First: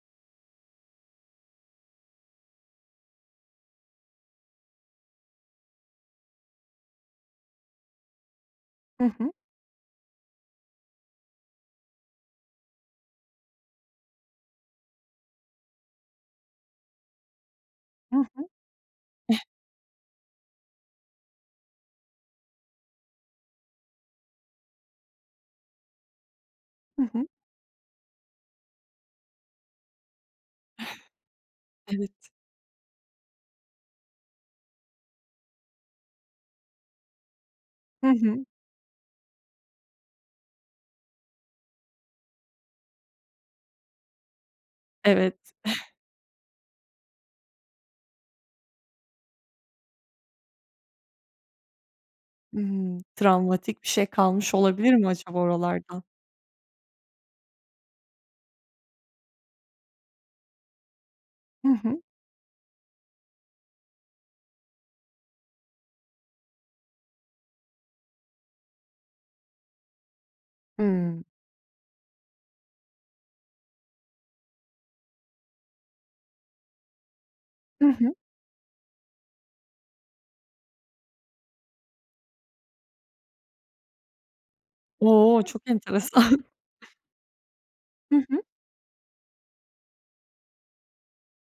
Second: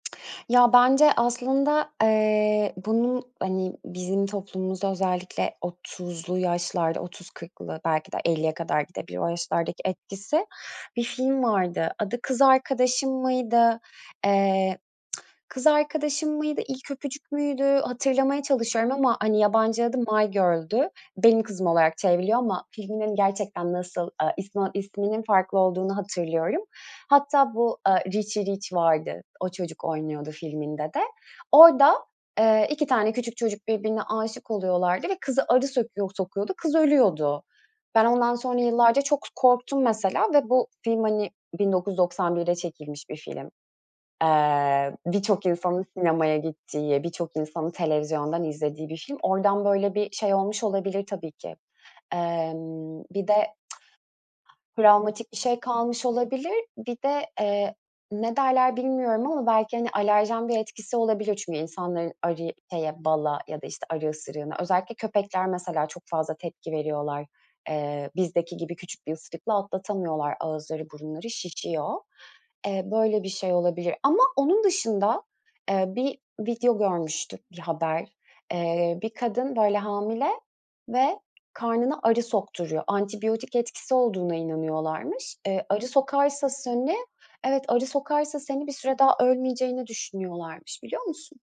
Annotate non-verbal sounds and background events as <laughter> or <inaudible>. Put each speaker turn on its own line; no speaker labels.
Ya, bence aslında, eee, bunun, hani, bizim toplumumuzda özellikle 30'lu yaşlarda, 30-40'lı belki de 50'ye kadar
Hı
gidebilir o
hı.
yaşlardaki etkisi bir film vardı. Adı Kız Arkadaşım mıydı, eee, <clicks tongue> Kız Arkadaşım mıydı? İlk Öpücük müydü?
Hı
Hatırlamaya
hı.
çalışıyorum ama, hani,
<chuckles>
yabancı adı My Girl'dü. Benim Kızım olarak çevriliyor ama filminin gerçekten nasıl, eee, ismi isminin farklı olduğunu hatırlıyorum.
Hı hı.
Hatta bu, eee, Richy Rich vardı, o çocuk oynuyordu filminde de.
<chuckles>
Orada,
Evet.
eee, 2 tane küçük çocuk birbirine âşık oluyorlardı ve kızı arı sökuyor sokuyordu, kız ölüyordu. Ben
Hı
ondan
hı.
sonra yıllarca çok k korktum mesela ve bu film, hani, 1991'de çekilmiş bir film. Eee,
Evet.
birçok insanın
<chuckles>
sinemaya gittiği, birçok insanın televizyondan izlediği bir film. Oradan böyle bir şey olmuş olabilir tabii ki.
Imm,
Emm, bir de
travmatik bir şey kalmış olabilir mi
Travmatik bir
acaba
şey
oralardan?
kalmış olabilir. Bir de, eee, ne derler bilmiyorum ama belki, hani, alerjen bir etkisi olabilir. Çünkü
Hı hı.
insanların arı şeye bala ya da işte arı ısırığına. Özellikle köpekler mesela çok fazla tepki veriyorlar. Eee, bizdeki gibi küçük bir ısırıkla atlatamıyorlar. Ağızları,
Hımm.
burunları şişiyor. Eee, böyle bir şey olabilir ama onun dışında, eee, bir video görmüştük, bir
I
haber.
hı.
Eee, bir kadın böyle hamile ve karnına arı sokturuyor. Antibiyotik etkisi olduğuna inanıyorlarmış.
O!
Eee,
Çok
arı
enteresan.
sokarsa
<chuckles>
seni evet arı
Hı
sokarsa
hı.
seni bir süre daha ölmeyeceğini düşünüyorlarmış. Biliyor musun?